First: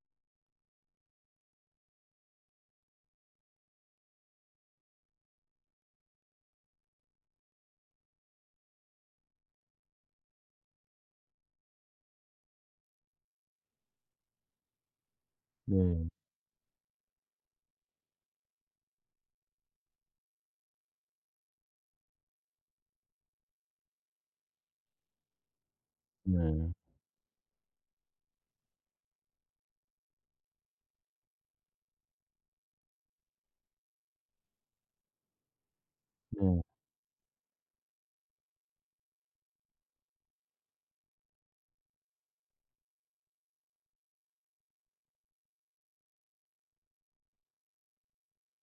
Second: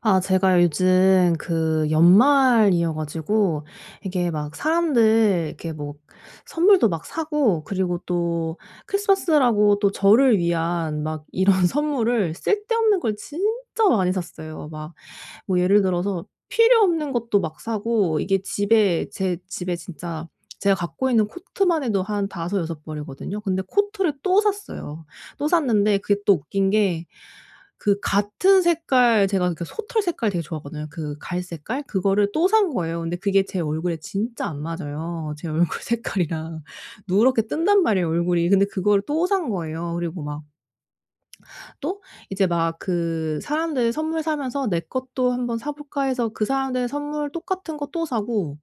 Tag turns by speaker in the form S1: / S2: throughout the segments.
S1: 아, 제가 요즘 그 연말이어 가지고 이게 막 사람들 이렇게 뭐 선물도 막 사고, 그리고 또 크리스마스라고 또 저를 위한 막 이런 선물을, 쓸데없는 걸 진짜 많이 샀어요. 막 뭐 예를
S2: 네.
S1: 들어서 필요 없는 것도 막 사고, 이게 집에 제 집에 진짜, 제가 갖고 있는 코트만 해도 한 다섯, 여섯 벌이거든요. 근데 코트를 또 샀어요. 또 샀는데 그게 또 웃긴
S2: 네.
S1: 게, 그 같은 색깔, 제가 그 솜털 색깔 되게 좋아하거든요. 그 갈색깔, 그거를 또 산 거예요. 근데 그게 제 얼굴에 진짜 안 맞아요. 제 얼굴 색깔이랑
S2: 네.
S1: 누렇게 뜬단 말이에요, 얼굴이. 근데 그거를 또 산 거예요. 그리고 막 또 이제 막 그 사람들 선물 사면서 '내 것도 한번 사 볼까?' 해서 그 사람들 선물 똑같은 거 또 사고,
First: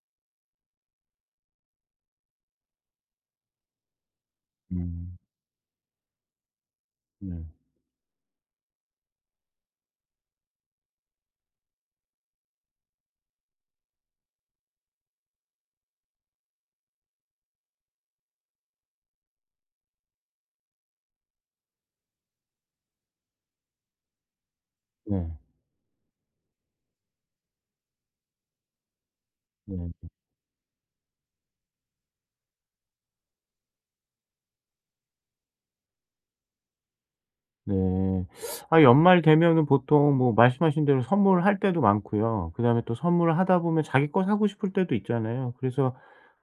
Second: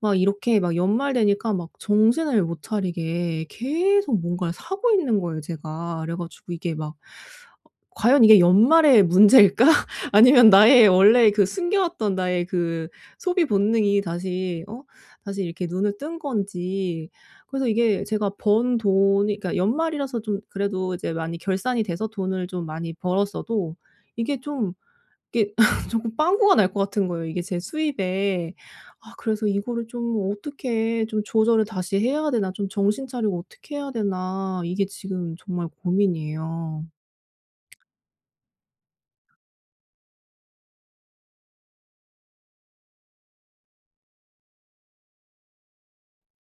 S1: 막 이렇게 막 연말 되니까 막 정신을 못 차리게 계속 뭔가를 사고
S2: 음.
S1: 있는 거예요, 제가. 그래 가지고 이게 막,
S2: 네.
S1: '과연 이게 연말의 문제일까? 아니면 나의 원래 그 숨겨왔던 나의 그 소비 본능이 다시 이렇게 눈을 뜬 건지.' 그래서 이게 제가 번 돈이, 그러니까 연말이라서 좀 그래도 이제 많이 결산이 돼서 돈을 좀 많이 벌었어도 이게 좀
S2: 네.
S1: 이게 조금 빵꾸가 날 것 같은 거예요, 이게 제 수입에. 아, 그래서 이거를
S2: 네.
S1: 좀 어떻게 좀 조절을 다시 해야 되나, 좀 정신 차리고 어떻게 해야 되나, 이게 지금 정말 고민이에요.
S2: 네. 아, 연말 되면은 보통 뭐 말씀하신 대로 선물할 때도 많고요. 그다음에 또 선물을 하다 보면 자기 거 사고 싶을 때도 있잖아요. 그래서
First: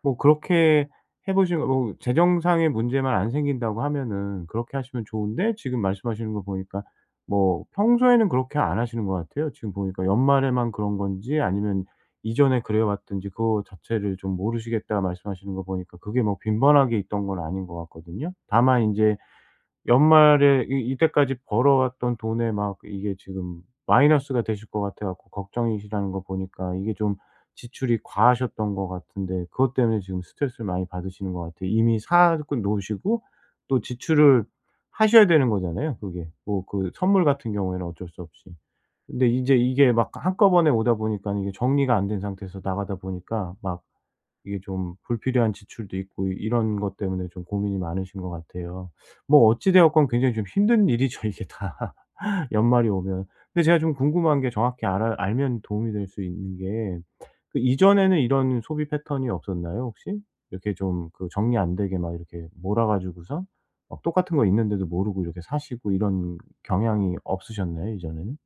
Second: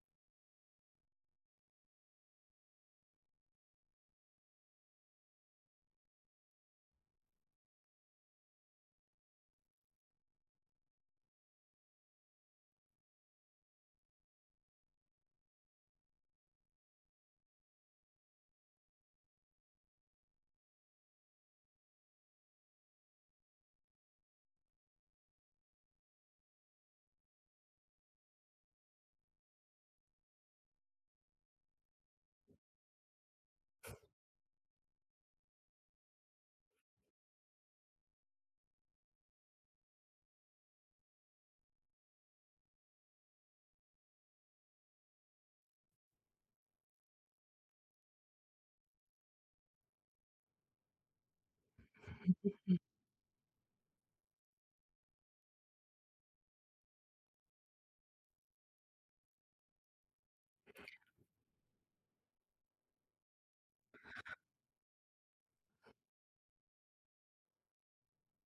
S2: 뭐 그렇게 해 보신 뭐 재정상의 문제만 안 생긴다고 하면은 그렇게 하시면 좋은데, 지금 말씀하시는 거 보니까 뭐 평소에는 그렇게 안 하시는 것 같아요. 지금 보니까 연말에만 그런 건지 아니면 이전에 그래 왔든지 그거 자체를 좀 모르시겠다 말씀하시는 거 보니까 그게 뭐 빈번하게 있던 건 아닌 것 같거든요. 다만 인제 연말에 이 이때까지 벌어왔던 돈에 막 이게 지금 마이너스가 되실 것 같아 갖고 걱정이시라는 거 보니까 이게 좀 지출이 과하셨던 것 같은데, 그것 때문에 지금 스트레스를 많이 받으시는 것 같아요. 이미 사고 놓으시고 또 지출을 하셔야 되는 거잖아요 그게. 뭐 그 선물 같은 경우에는 어쩔 수 없이. 근데 이제 이게 막 한꺼번에 오다 보니까 이게 정리가 안 된 상태에서 나가다 보니까 막 이게 좀 불필요한 지출도 있고 이런 것 때문에 좀 고민이 많으신 것 같아요. 뭐 어찌 되었건 굉장히 좀 힘든 일이죠 이게 다 연말이 오면. 근데 제가 좀 궁금한 게, 정확히 알아 알면 도움이 될 수 있는 게, 그 이전에는 이런 소비 패턴이 없었나요 혹시? 이렇게 좀 그 정리 안 되게 막 이렇게 몰아 가지고서 막 똑같은 거 있는데도 모르고 이렇게 사시고 이런 경향이 없으셨나요 이전에는?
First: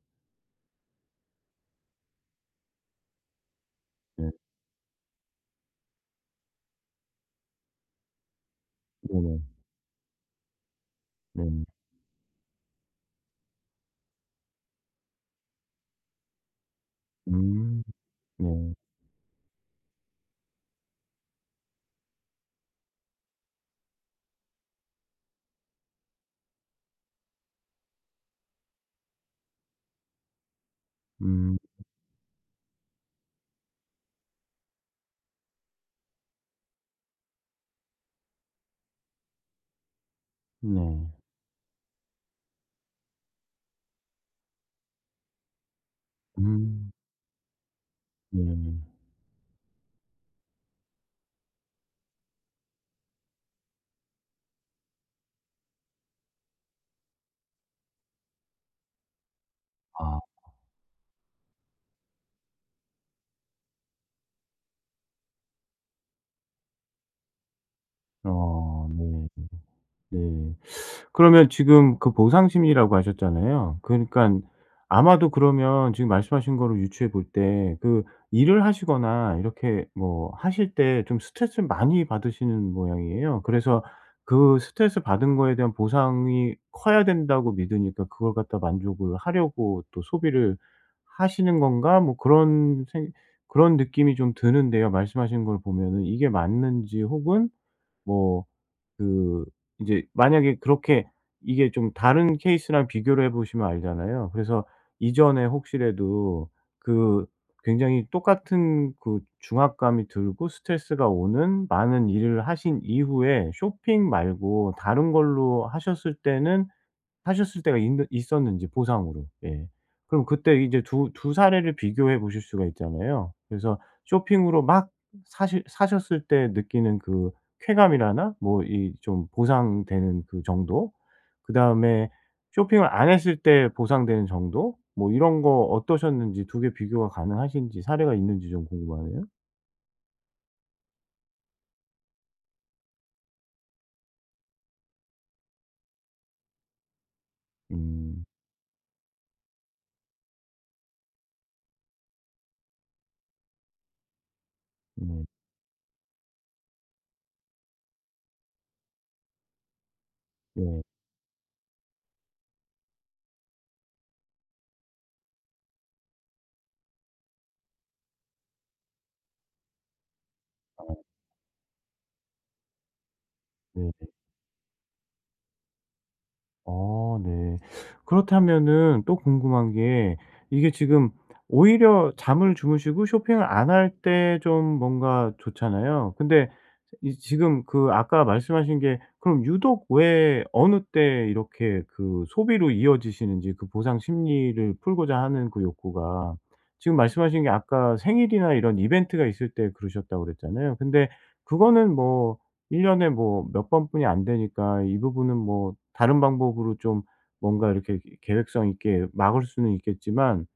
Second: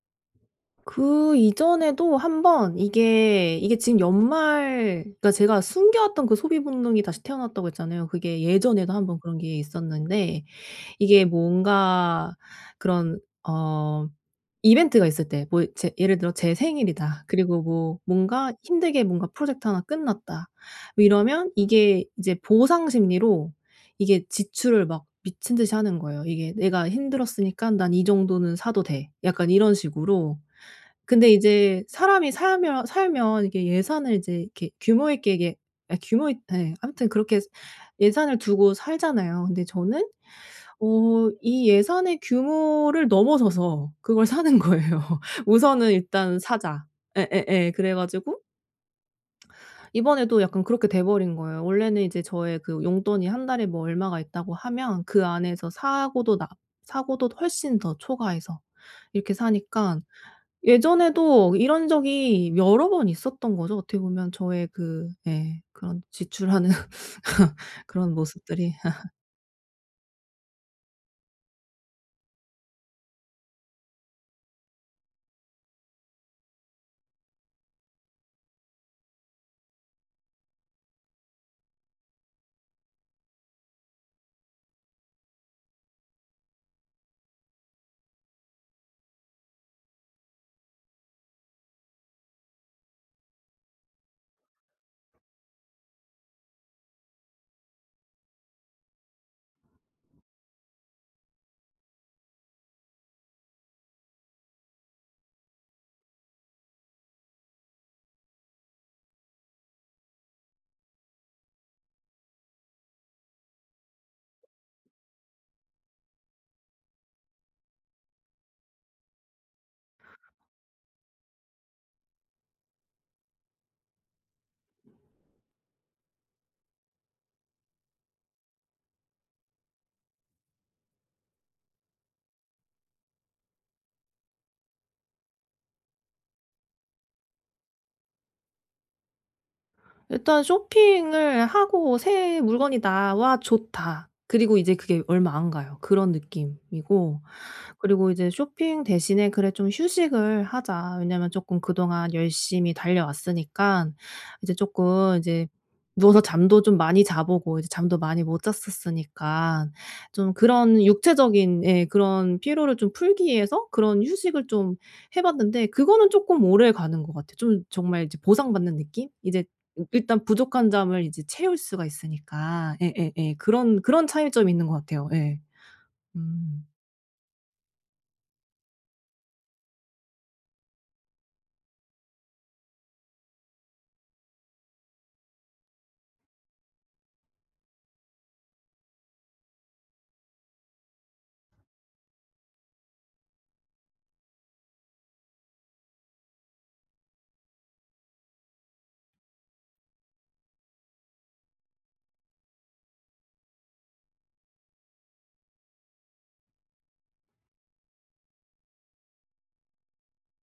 S1: 그 이전에도 한 번, 이게 지금
S2: 네.
S1: 연말, 그러니까 제가 숨겨왔던 그 소비 본능이 다시 태어났다고 했잖아요. 그게 예전에도 한 번 그런
S2: 네네.
S1: 게 있었는데, 이게
S2: 네.
S1: 뭔가 그런 어 이벤트가 있을 때 뭐 제 예를 들어 제 생일이다. 그리고
S2: 음.
S1: 뭐 뭔가
S2: 네.
S1: 힘들게 뭔가 프로젝트 하나 끝났다. 뭐 이러면 이게 이제 보상 심리로 이게 지출을 막 미친 듯이 하는 거예요. 이게, '내가 힘들었으니깐 난 이 정도는 사도 돼.' 약간 이런 식으로. 근데
S2: 음.
S1: 이제 사람이 살면 이게 예산을 이제 이렇게 규모 있게, 이게, 아, 규모 있 예, 아무튼 그렇게 예산을 두고 살잖아요. 근데 저는
S2: 네.
S1: 이 예산의 규모를 넘어서서 그걸 사는 거예요. 우선은 일단 사자.
S2: 음.
S1: 예예예. 그래 가지고
S2: 네.
S1: 이번에도 약간 그렇게 돼 버린 거예요. 원래는 이제 저의 그 용돈이 한 달에 뭐 얼마가 있다고 하면 그 안에서 사고도 훨씬 더 초과해서 이렇게 사니까,
S2: 아.
S1: 예전에도 이런 적이 여러 번 있었던 거죠. 어떻게 보면 저의 그, 예, 그런 지출하는 그런 모습들이.
S2: 어, 네. 네. 그러면 지금 그 보상 심리라고 하셨잖아요. 그러니깐 아마도 그러면 지금 말씀하신 거로 유추해 볼 때, 그 일을 하시거나 이렇게 뭐 하실 때 좀 스트레스를 많이 받으시는 모양이에요. 그래서 그 스트레스 받은 거에 대한 보상이 커야 된다고 믿으니까 그걸 갖다 만족을 하려고 또 소비를 하시는 건가, 뭐 그런 느낌이 좀 드는데요. 말씀하신 걸 보면은 이게 맞는지 혹은 뭐 그 이제 만약에 그렇게 이게 좀 다른 케이스랑 비교를 해 보시면 알잖아요. 그래서 이전에 혹시라도 그 굉장히 똑같은 그 중압감이 들고 스트레스가 오는 많은 일을 하신 이후에 쇼핑 말고 다른 걸로 하셨을 때는 하셨을 때가 있 있었는지, 보상으로. 예. 그럼 그때 이제 두 사례를 비교해 보실 수가 있잖아요. 그래서 쇼핑으로 막 사실 사셨을 때 느끼는 그 쾌감이라나 뭐 이 좀 보상되는 그 정도, 그다음에 쇼핑을 안 했을 때 보상되는 정도, 뭐 이런 거 어떠셨는지, 두 개 비교가 가능하신지 사례가 있는지 좀 궁금하네요.
S1: 일단 쇼핑을 하고 '새 물건이 나와 좋다.' 그리고 이제 그게 얼마 안 가요, 그런 느낌이고. 그리고
S2: 음.
S1: 이제 쇼핑 대신에 '그래, 좀 휴식을 하자.' 왜냐면 조금 그동안 열심히 달려왔으니까 이제
S2: 네.
S1: 조금 이제 누워서 잠도 좀 많이 자 보고, 이제 잠도 많이 못 잤었으니까 좀 그런
S2: 네.
S1: 육체적인, 예, 그런 피로를 좀 풀기 위해서 그런 휴식을 좀 해 봤는데, 그거는 조금 오래가는 것 같아요. 좀 정말 이제 보상받는 느낌? 이제 일단 부족한
S2: 아
S1: 점을 이제 채울 수가 있으니까. 예예예. 그런
S2: 네.
S1: 그런 차이점이 있는 것 같아요. 예. 음.
S2: 어, 네. 그렇다면은 또 궁금한 게, 이게 지금 오히려 잠을 주무시고 쇼핑을 안 할 때 좀 뭔가 좋잖아요. 근데 이 지금 그 아까 말씀하신 게, 그럼 유독 왜 어느 때 이렇게 그 소비로 이어지시는지, 그 보상 심리를 풀고자 하는 그 욕구가, 지금 말씀하신 게 아까 생일이나 이런 이벤트가 있을 때 그러셨다고 그랬잖아요. 근데 그거는 뭐 1년 년에 뭐 몇 번뿐이 안 되니까 이 부분은 뭐 다른 방법으로 좀 뭔가 이렇게 계획성 있게 막을 수는 있겠지만,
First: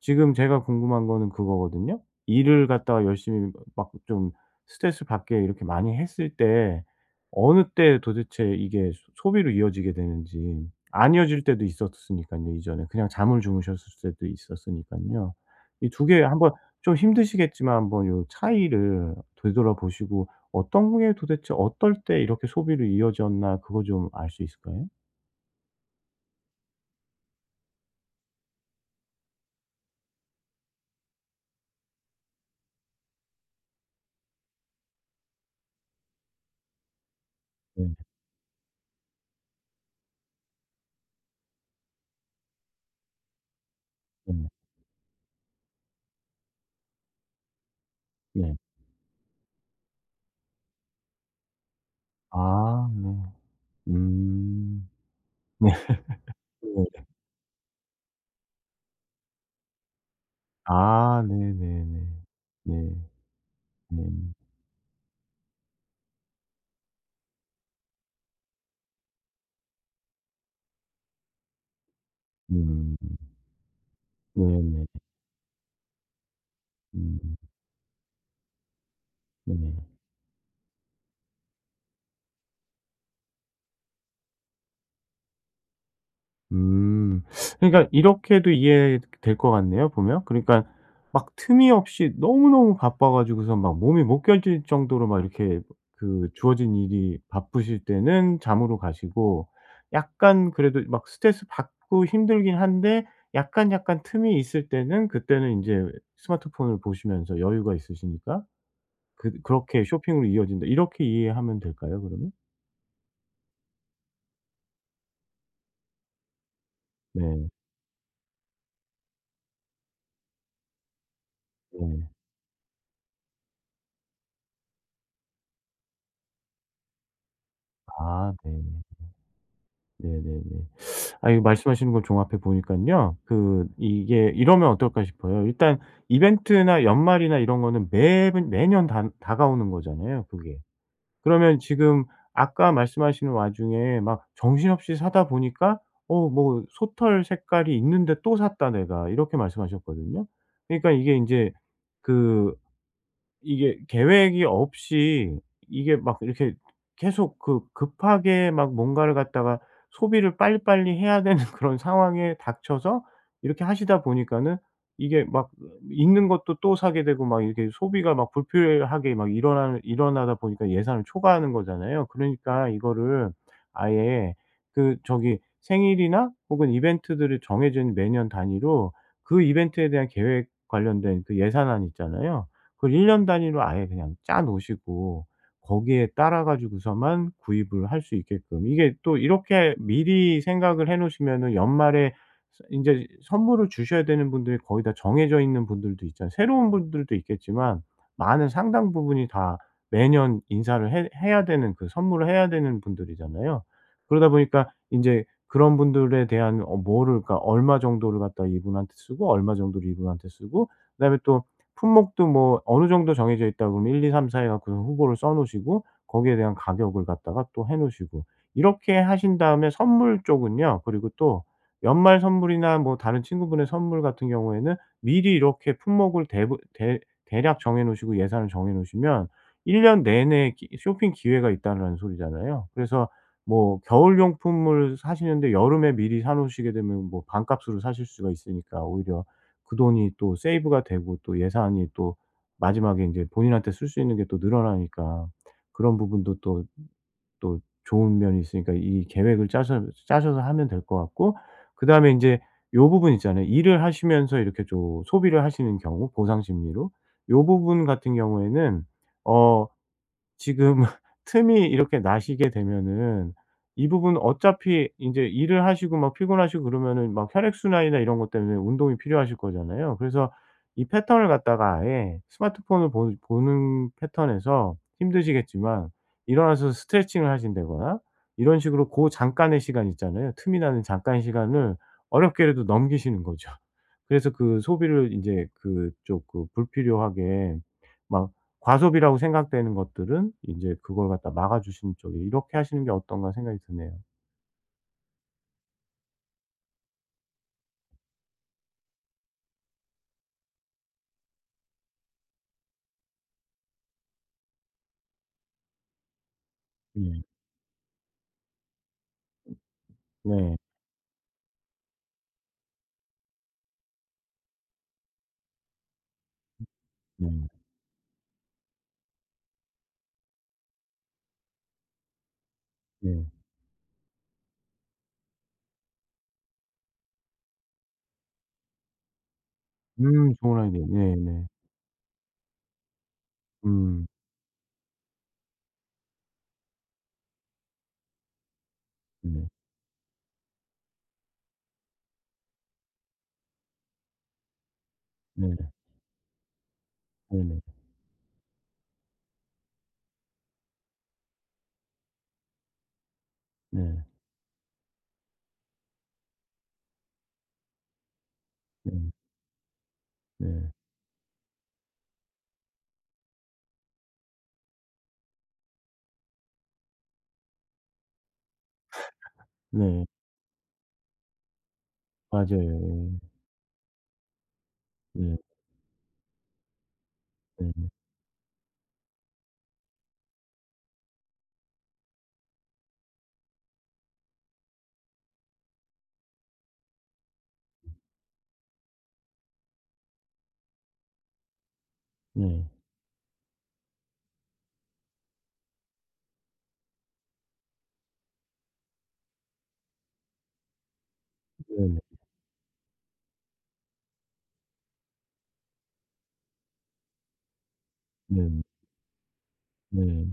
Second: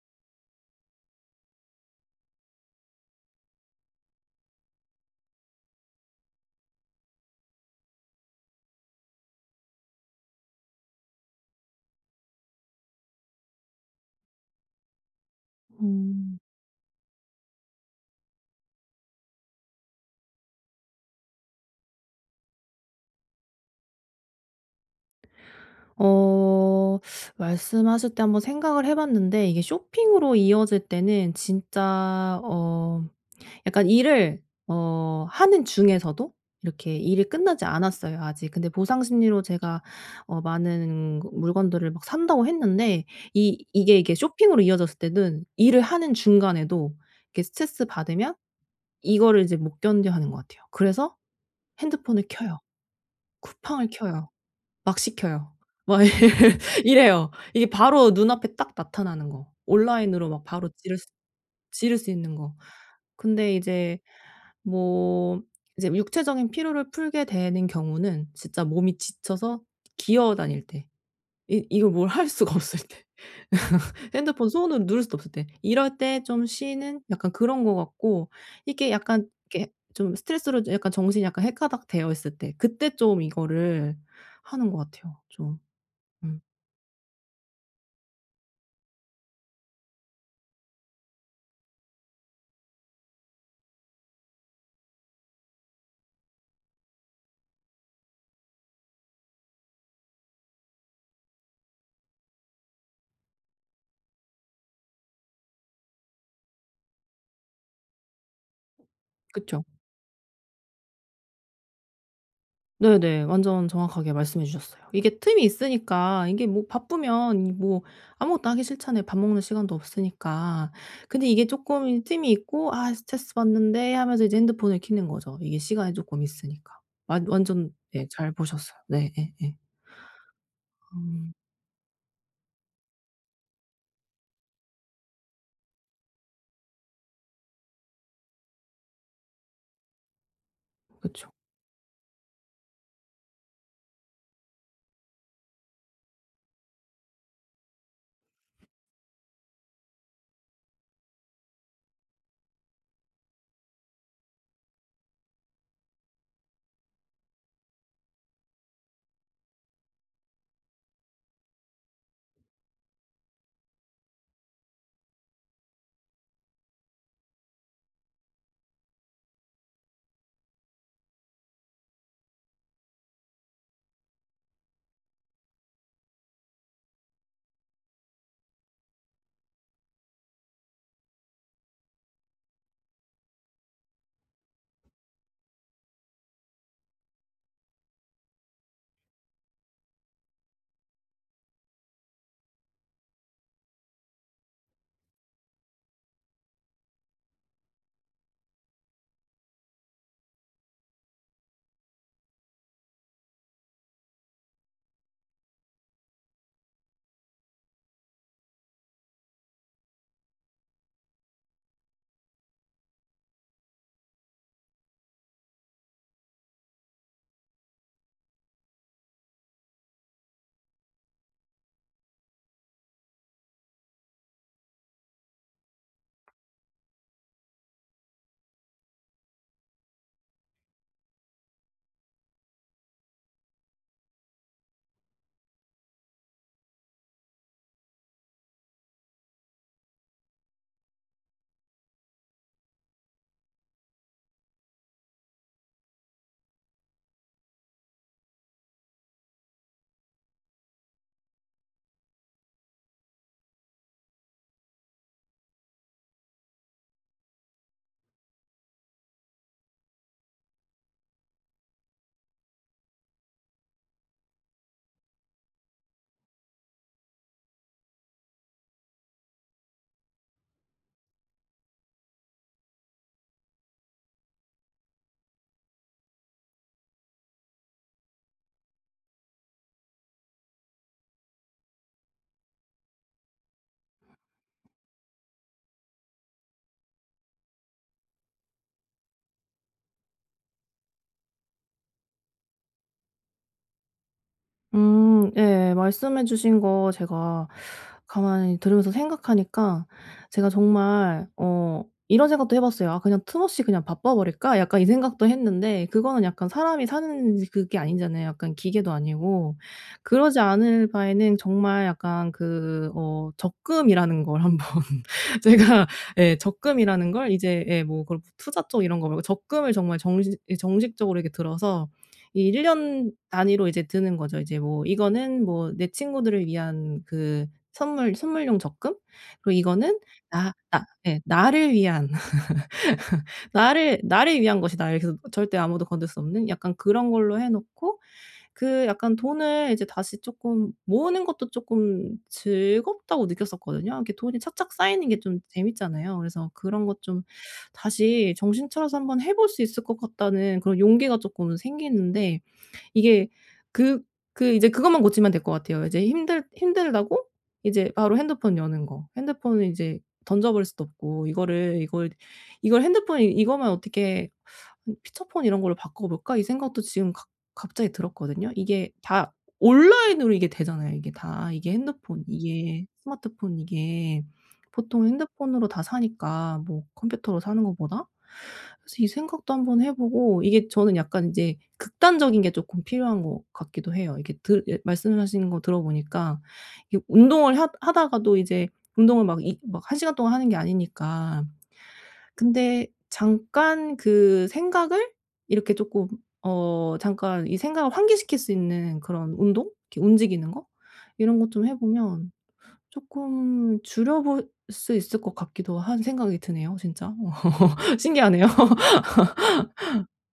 S2: 지금 제가 궁금한 거는 그거거든요. 일을 갖다가 열심히 막 좀 스트레스 받게 이렇게 많이 했을 때 어느 때 도대체 이게 소 소비로 이어지게 되는지. 안 이어질 때도 있었으니까요 이전에. 그냥 잠을 주무셨을 때도 있었으니까요. 이 두 개
S1: 음.
S2: 한번, 좀 힘드시겠지만 한번 요 차이를 되돌아보시고 어떤 게 도대체 어떨 때 이렇게 소비로 이어졌나, 그거 좀 알 수 있을까요?
S1: 어 말씀하실 때 한번 생각을 해 봤는데, 이게 쇼핑으로 이어질 때는 진짜, 약간 일을 하는 중에서도 이렇게 일이 끝나지
S2: 네.
S1: 않았어요, 아직. 근데 보상 심리로 제가 많은 물건들을 막 산다고 했는데, 이게
S2: 네. 음.
S1: 쇼핑으로 이어졌을 때는 일을 하는 중간에도 이렇게 스트레스 받으면
S2: 네.
S1: 이거를 이제 못 견뎌 하는 것 같아요. 그래서 핸드폰을 켜요.
S2: 아 네.
S1: 쿠팡을 켜요.
S2: 음.
S1: 막 시켜요.
S2: 네.
S1: 막
S2: 네.
S1: 이래요. 이게 바로 눈앞에 딱 나타나는 거. 온라인으로 막 바로 지를 수
S2: 아
S1: 지를
S2: 네네네.
S1: 수 있는 거.
S2: 네.
S1: 근데 이제,
S2: 네.
S1: 뭐, 이제 육체적인 피로를 풀게 되는 경우는 진짜 몸이 지쳐서 기어 다닐 때. 이 이걸 뭘 할 수가 없을
S2: 음.
S1: 때. 핸드폰 손으로
S2: 네네.
S1: 누를 수도 없을 때. 이럴 때 좀 쉬는 약간
S2: 음.
S1: 그런 것 같고, 이게 약간
S2: 네.
S1: 이렇게 좀 스트레스로 좀 약간 정신이 약간 해가닥 되어 있을 때 그때 좀 이거를 하는 것 같아요, 좀. 음.
S2: 음. 그러니까 이렇게도 이해될 것 같네요 보면. 그러니까 막 틈이 없이 너무너무 바빠 가지고서 막 몸이 못 견딜 정도로 막 이렇게 그 주어진 일이 바쁘실 때는 잠으로 가시고, 약간 그래도 막 스트레스 받고 힘들긴 한데 약간 틈이 있을 때는 그때는 이제 스마트폰을 보시면서 여유가 있으시니까
S1: 그쵸.
S2: 그렇게 쇼핑으로 이어진다. 이렇게 이해하면 될까요 그러면?
S1: 네네. 완전 정확하게 말씀해 주셨어요. 이게 틈이 있으니까, 이게 뭐 바쁘면,
S2: 네.
S1: 이 뭐 아무것도 하기 싫잖아요. 밥 먹는 시간도 없으니까. 근데 이게 쪼끔 이
S2: 네.
S1: 틈이 있고, '아, 스트레스 받는데.' 하면서 이제 핸드폰을 켜는 거죠. 이게 시간이 쪼끔 있으니까. 완 완전 네 잘
S2: 아 네.
S1: 보셨어요. 네, 예예.
S2: 네네네. 아,
S1: 음.
S2: 이 말씀하시는 걸 종합해 보니까요 그 이게 이러면 어떨까 싶어요. 일단 이벤트나 연말이나 이런 거는 매분 매년 다 다가오는 거잖아요 그게.
S1: 그쵸.
S2: 그러면 지금 아까 말씀하시는 와중에 막 정신없이 사다 보니까 어 뭐 "솥털 색깔이 있는데 또 샀다 내가." 이렇게 말씀하셨거든요. 그러니까 이게 이제그 이게 계획이 없이 이게 막 이렇게 계속 그 급하게 막 뭔가를 갖다가 소비를 빨리빨리 해야 되는 그런 상황에 닥쳐서 이렇게 하시다 보니까는 이게 막 있는 것도 또 사게 되고 막 이렇게 소비가 막 불필요하게 막 일어나다 보니까 예산을 초과하는 거잖아요. 그러니까 이거를 아예 그 저기 생일이나 혹은 이벤트들을 정해진 매년 단위로 그 이벤트에 대한 계획 관련된 그 예산안 있잖아요. 그걸 1년 년 단위로 아예 그냥 짜 놓으시고 거기에 따라 가지고서만 구입을 할 수 있게끔 이게 또 이렇게 미리 생각을 해 놓으시면은 연말에 서 인제 선물을 주셔야 되는 분들이 거의 다 정해져 있는 분들도 있잖아요. 새로운 분들도 있겠지만 많은 상당 부분이 다 매년 인사를 해 해야 되는 그 선물을 해야 되는 분들이잖아요. 그러다 보니까 인제 그런 분들에 대한 어 뭐를, 그러니까 얼마 정도를 갖다가 이분한테 쓰고 얼마 정도를 이분한테 쓰고 그다음에 또 품목도 뭐 어느 정도 정해져 있다 그러면 1, 2, 3, 4 해 갖고 후보를 써 놓으시고 거기에 대한 가격을 갖다가 또 해 놓으시고, 이렇게 하신 다음에 선물 쪽은요. 그리고 또 연말 선물이나 뭐 다른 친구분의 선물 같은 경우에는 미리 이렇게 품목을 대부 대 대략 정해 놓으시고 예산을 정해 놓으시면 1년 내내 기 쇼핑 기회가 있다는 소리잖아요. 그래서 뭐 겨울 용품을 사시는데 여름에 미리 사 놓으시게 되면 뭐 반값으로 사실 수가 있으니까, 오히려 그 돈이 또 세이브가 되고 또 예산이 또 마지막에 인제 본인한테 쓸 수 있는 게 또 늘어나니까 그런 부분도 또, 또 좋은 면이 있으니까 이 계획을 짜셔서 하면 될 것 같고, 그다음에 인제 요 부분 있잖아요. 일을 하시면서 이렇게 좀 소비를 하시는 경우 보상 심리로. 요 부분 같은 경우에는 어 지금 틈이 이렇게 나시게 되면은 이 부분 어차피 이제 일을 하시고 막 피곤하시고 그러면은 막 혈액순환이나 이런 것 때문에 운동이 필요하실 거잖아요. 그래서 이 패턴을 갖다가 아예 스마트폰을 보 보는 패턴에서 힘드시겠지만 일어나서 스트레칭을 하신다거나 이런 식으로 고 잠깐의 시간 있잖아요. 틈이 나는 잠깐 시간을 어렵게라도 넘기시는 거죠. 그래서 그 소비를 이제 그쪽 그 불필요하게 막 과소비라고 생각되는 것들은 인제 그걸 갖다 막아 주시는 쪽에 이렇게 하시는 게 어떤가 생각이 드네요.
S1: 음. 예, 말씀해 주신 거 제가 가만히 들으면서 생각하니까 제가 정말, 이런 생각도 해 봤어요. '아, 그냥 틈없이 그냥 바빠 버릴까?' 약간 이 생각도 했는데, 그거는 약간 사람이
S2: 네.
S1: 사는 그게 아니잖아요. 약간 기계도 아니고. 그러지
S2: 네.
S1: 않을 바에는 정말 약간 그 적금이라는 걸 한번 제가, 예, 적금이라는 걸
S2: 네.
S1: 이제, 예, 뭐 그런 투자 쪽 이런 거 말고 적금을 정말 정식적으로 이렇게 들어서 이 1년 년
S2: 네.
S1: 단위로 이제 드는 거죠. 이제 뭐 이거는 뭐 내 친구들을 위한 그 선물용 적금. 그리고 이거는
S2: 음,
S1: 나
S2: 좋은
S1: 나
S2: 아이디어.
S1: 예,
S2: 네네.
S1: 나를 위한 나를
S2: 음.
S1: 나를 위한 것이다. 이렇게 해서 절대 아무도 건들 수 없는 약간 그런 걸로 해 놓고, 그 약간
S2: 네.
S1: 돈을 이제 다시 조금 모으는 것도 조금 즐겁다고 느꼈었거든요. 이렇게 돈이 착착 쌓이는 게 좀
S2: 네.
S1: 재밌잖아요. 그래서 그런 것 좀
S2: 네네.
S1: 다시 정신 차려서 한번 해볼 수 있을 것 같다는 그런 용기가 조금 생기는데, 이게 그
S2: 네.
S1: 그 이제 그것만 고치면 될 것 같아요. 이제 힘들다고 이제 바로 핸드폰 여는
S2: 네.
S1: 거.
S2: 네.
S1: 핸드폰을 이제 던져 버릴
S2: 네.
S1: 수도 없고, 이거를 이걸 핸드폰이 이거만 어떻게, '아니, 피처폰 이런 걸로 바꿔볼까?' 이 생각도 지금 갑 갑자기 들었거든요. 이게 다
S2: 네.
S1: 온라인으로 이게 되잖아요. 이게 다 이게 핸드폰, 이게
S2: 맞아요.
S1: 스마트폰, 이게 보통
S2: 예. 네.
S1: 핸드폰으로 다 사니까, 뭐 컴퓨터로 사는
S2: 네.
S1: 것보다. 그래서 이 생각도 한번 해 보고, 이게 저는 약간 인제 극단적인 게 쪼끔 필요한 것 같기도 해요. 이게 들 예, 말씀하시는 거 들어보니까 이게 운동을 하 하다가도 이제 운동을 막 이 막 한 시간 동안 하는 게 아니니까,
S2: 네.
S1: 근데 잠깐 그 생각을 이렇게 쪼끔, 잠깐 이 생각을 환기시킬 수 있는 그런 운동? 이렇게 움직이는 거? 이런 것 좀 해
S2: 네네.
S1: 보면 쪼끔 줄여 볼 수 있을 것 같기도 한 생각이 드네요, 진짜. 신기하네요.
S2: 네. 네.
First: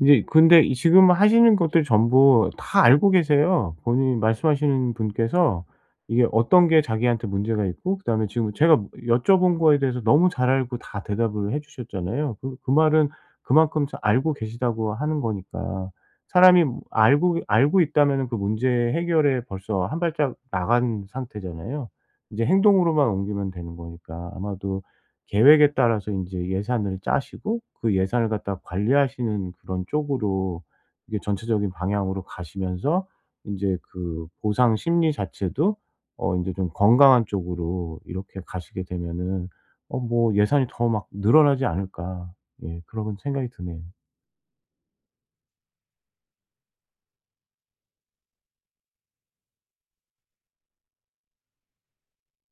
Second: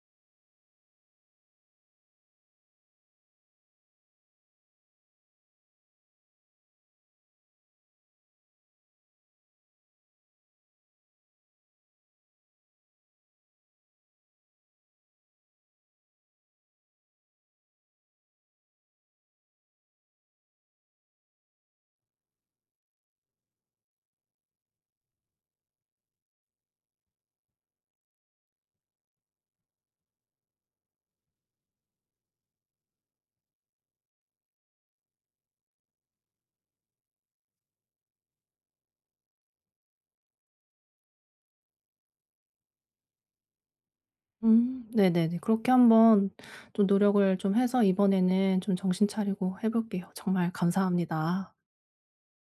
S2: 이제 근데 이 지금 하시는 것들 전부 다 알고 계세요. 본인이 말씀하시는 분께서 이게 어떤 게 자기한테 문제가 있고, 그다음에 지금 제가 여쭤본 거에 대해서 너무 잘 알고 다 대답을 해 주셨잖아요. 그 그 말은 그만큼 잘 알고 계시다고 하는 거니까. 사람이 알고 있다면은 그 문제 해결에 벌써 한 발짝 나간 상태잖아요. 이제 행동으로만 옮기면 되는 거니까, 아마도 계획에 따라서 인제 예산을 짜시고 그 예산을 갖다가 관리하시는 그런 쪽으로 이게 전체적인 방향으로 가시면서 인제 그 보상 심리 자체도 어 인제 좀 건강한 쪽으로 이렇게 가시게 되면은 어 뭐 '예산이 더 막 늘어나지 않을까.' 예, 그런 생각이 드네요.
S1: 음, 네네네. 그렇게 한번 좀 노력을 좀 해서 이번에는 좀 정신 차리고 해 볼게요. 정말 감사합니다.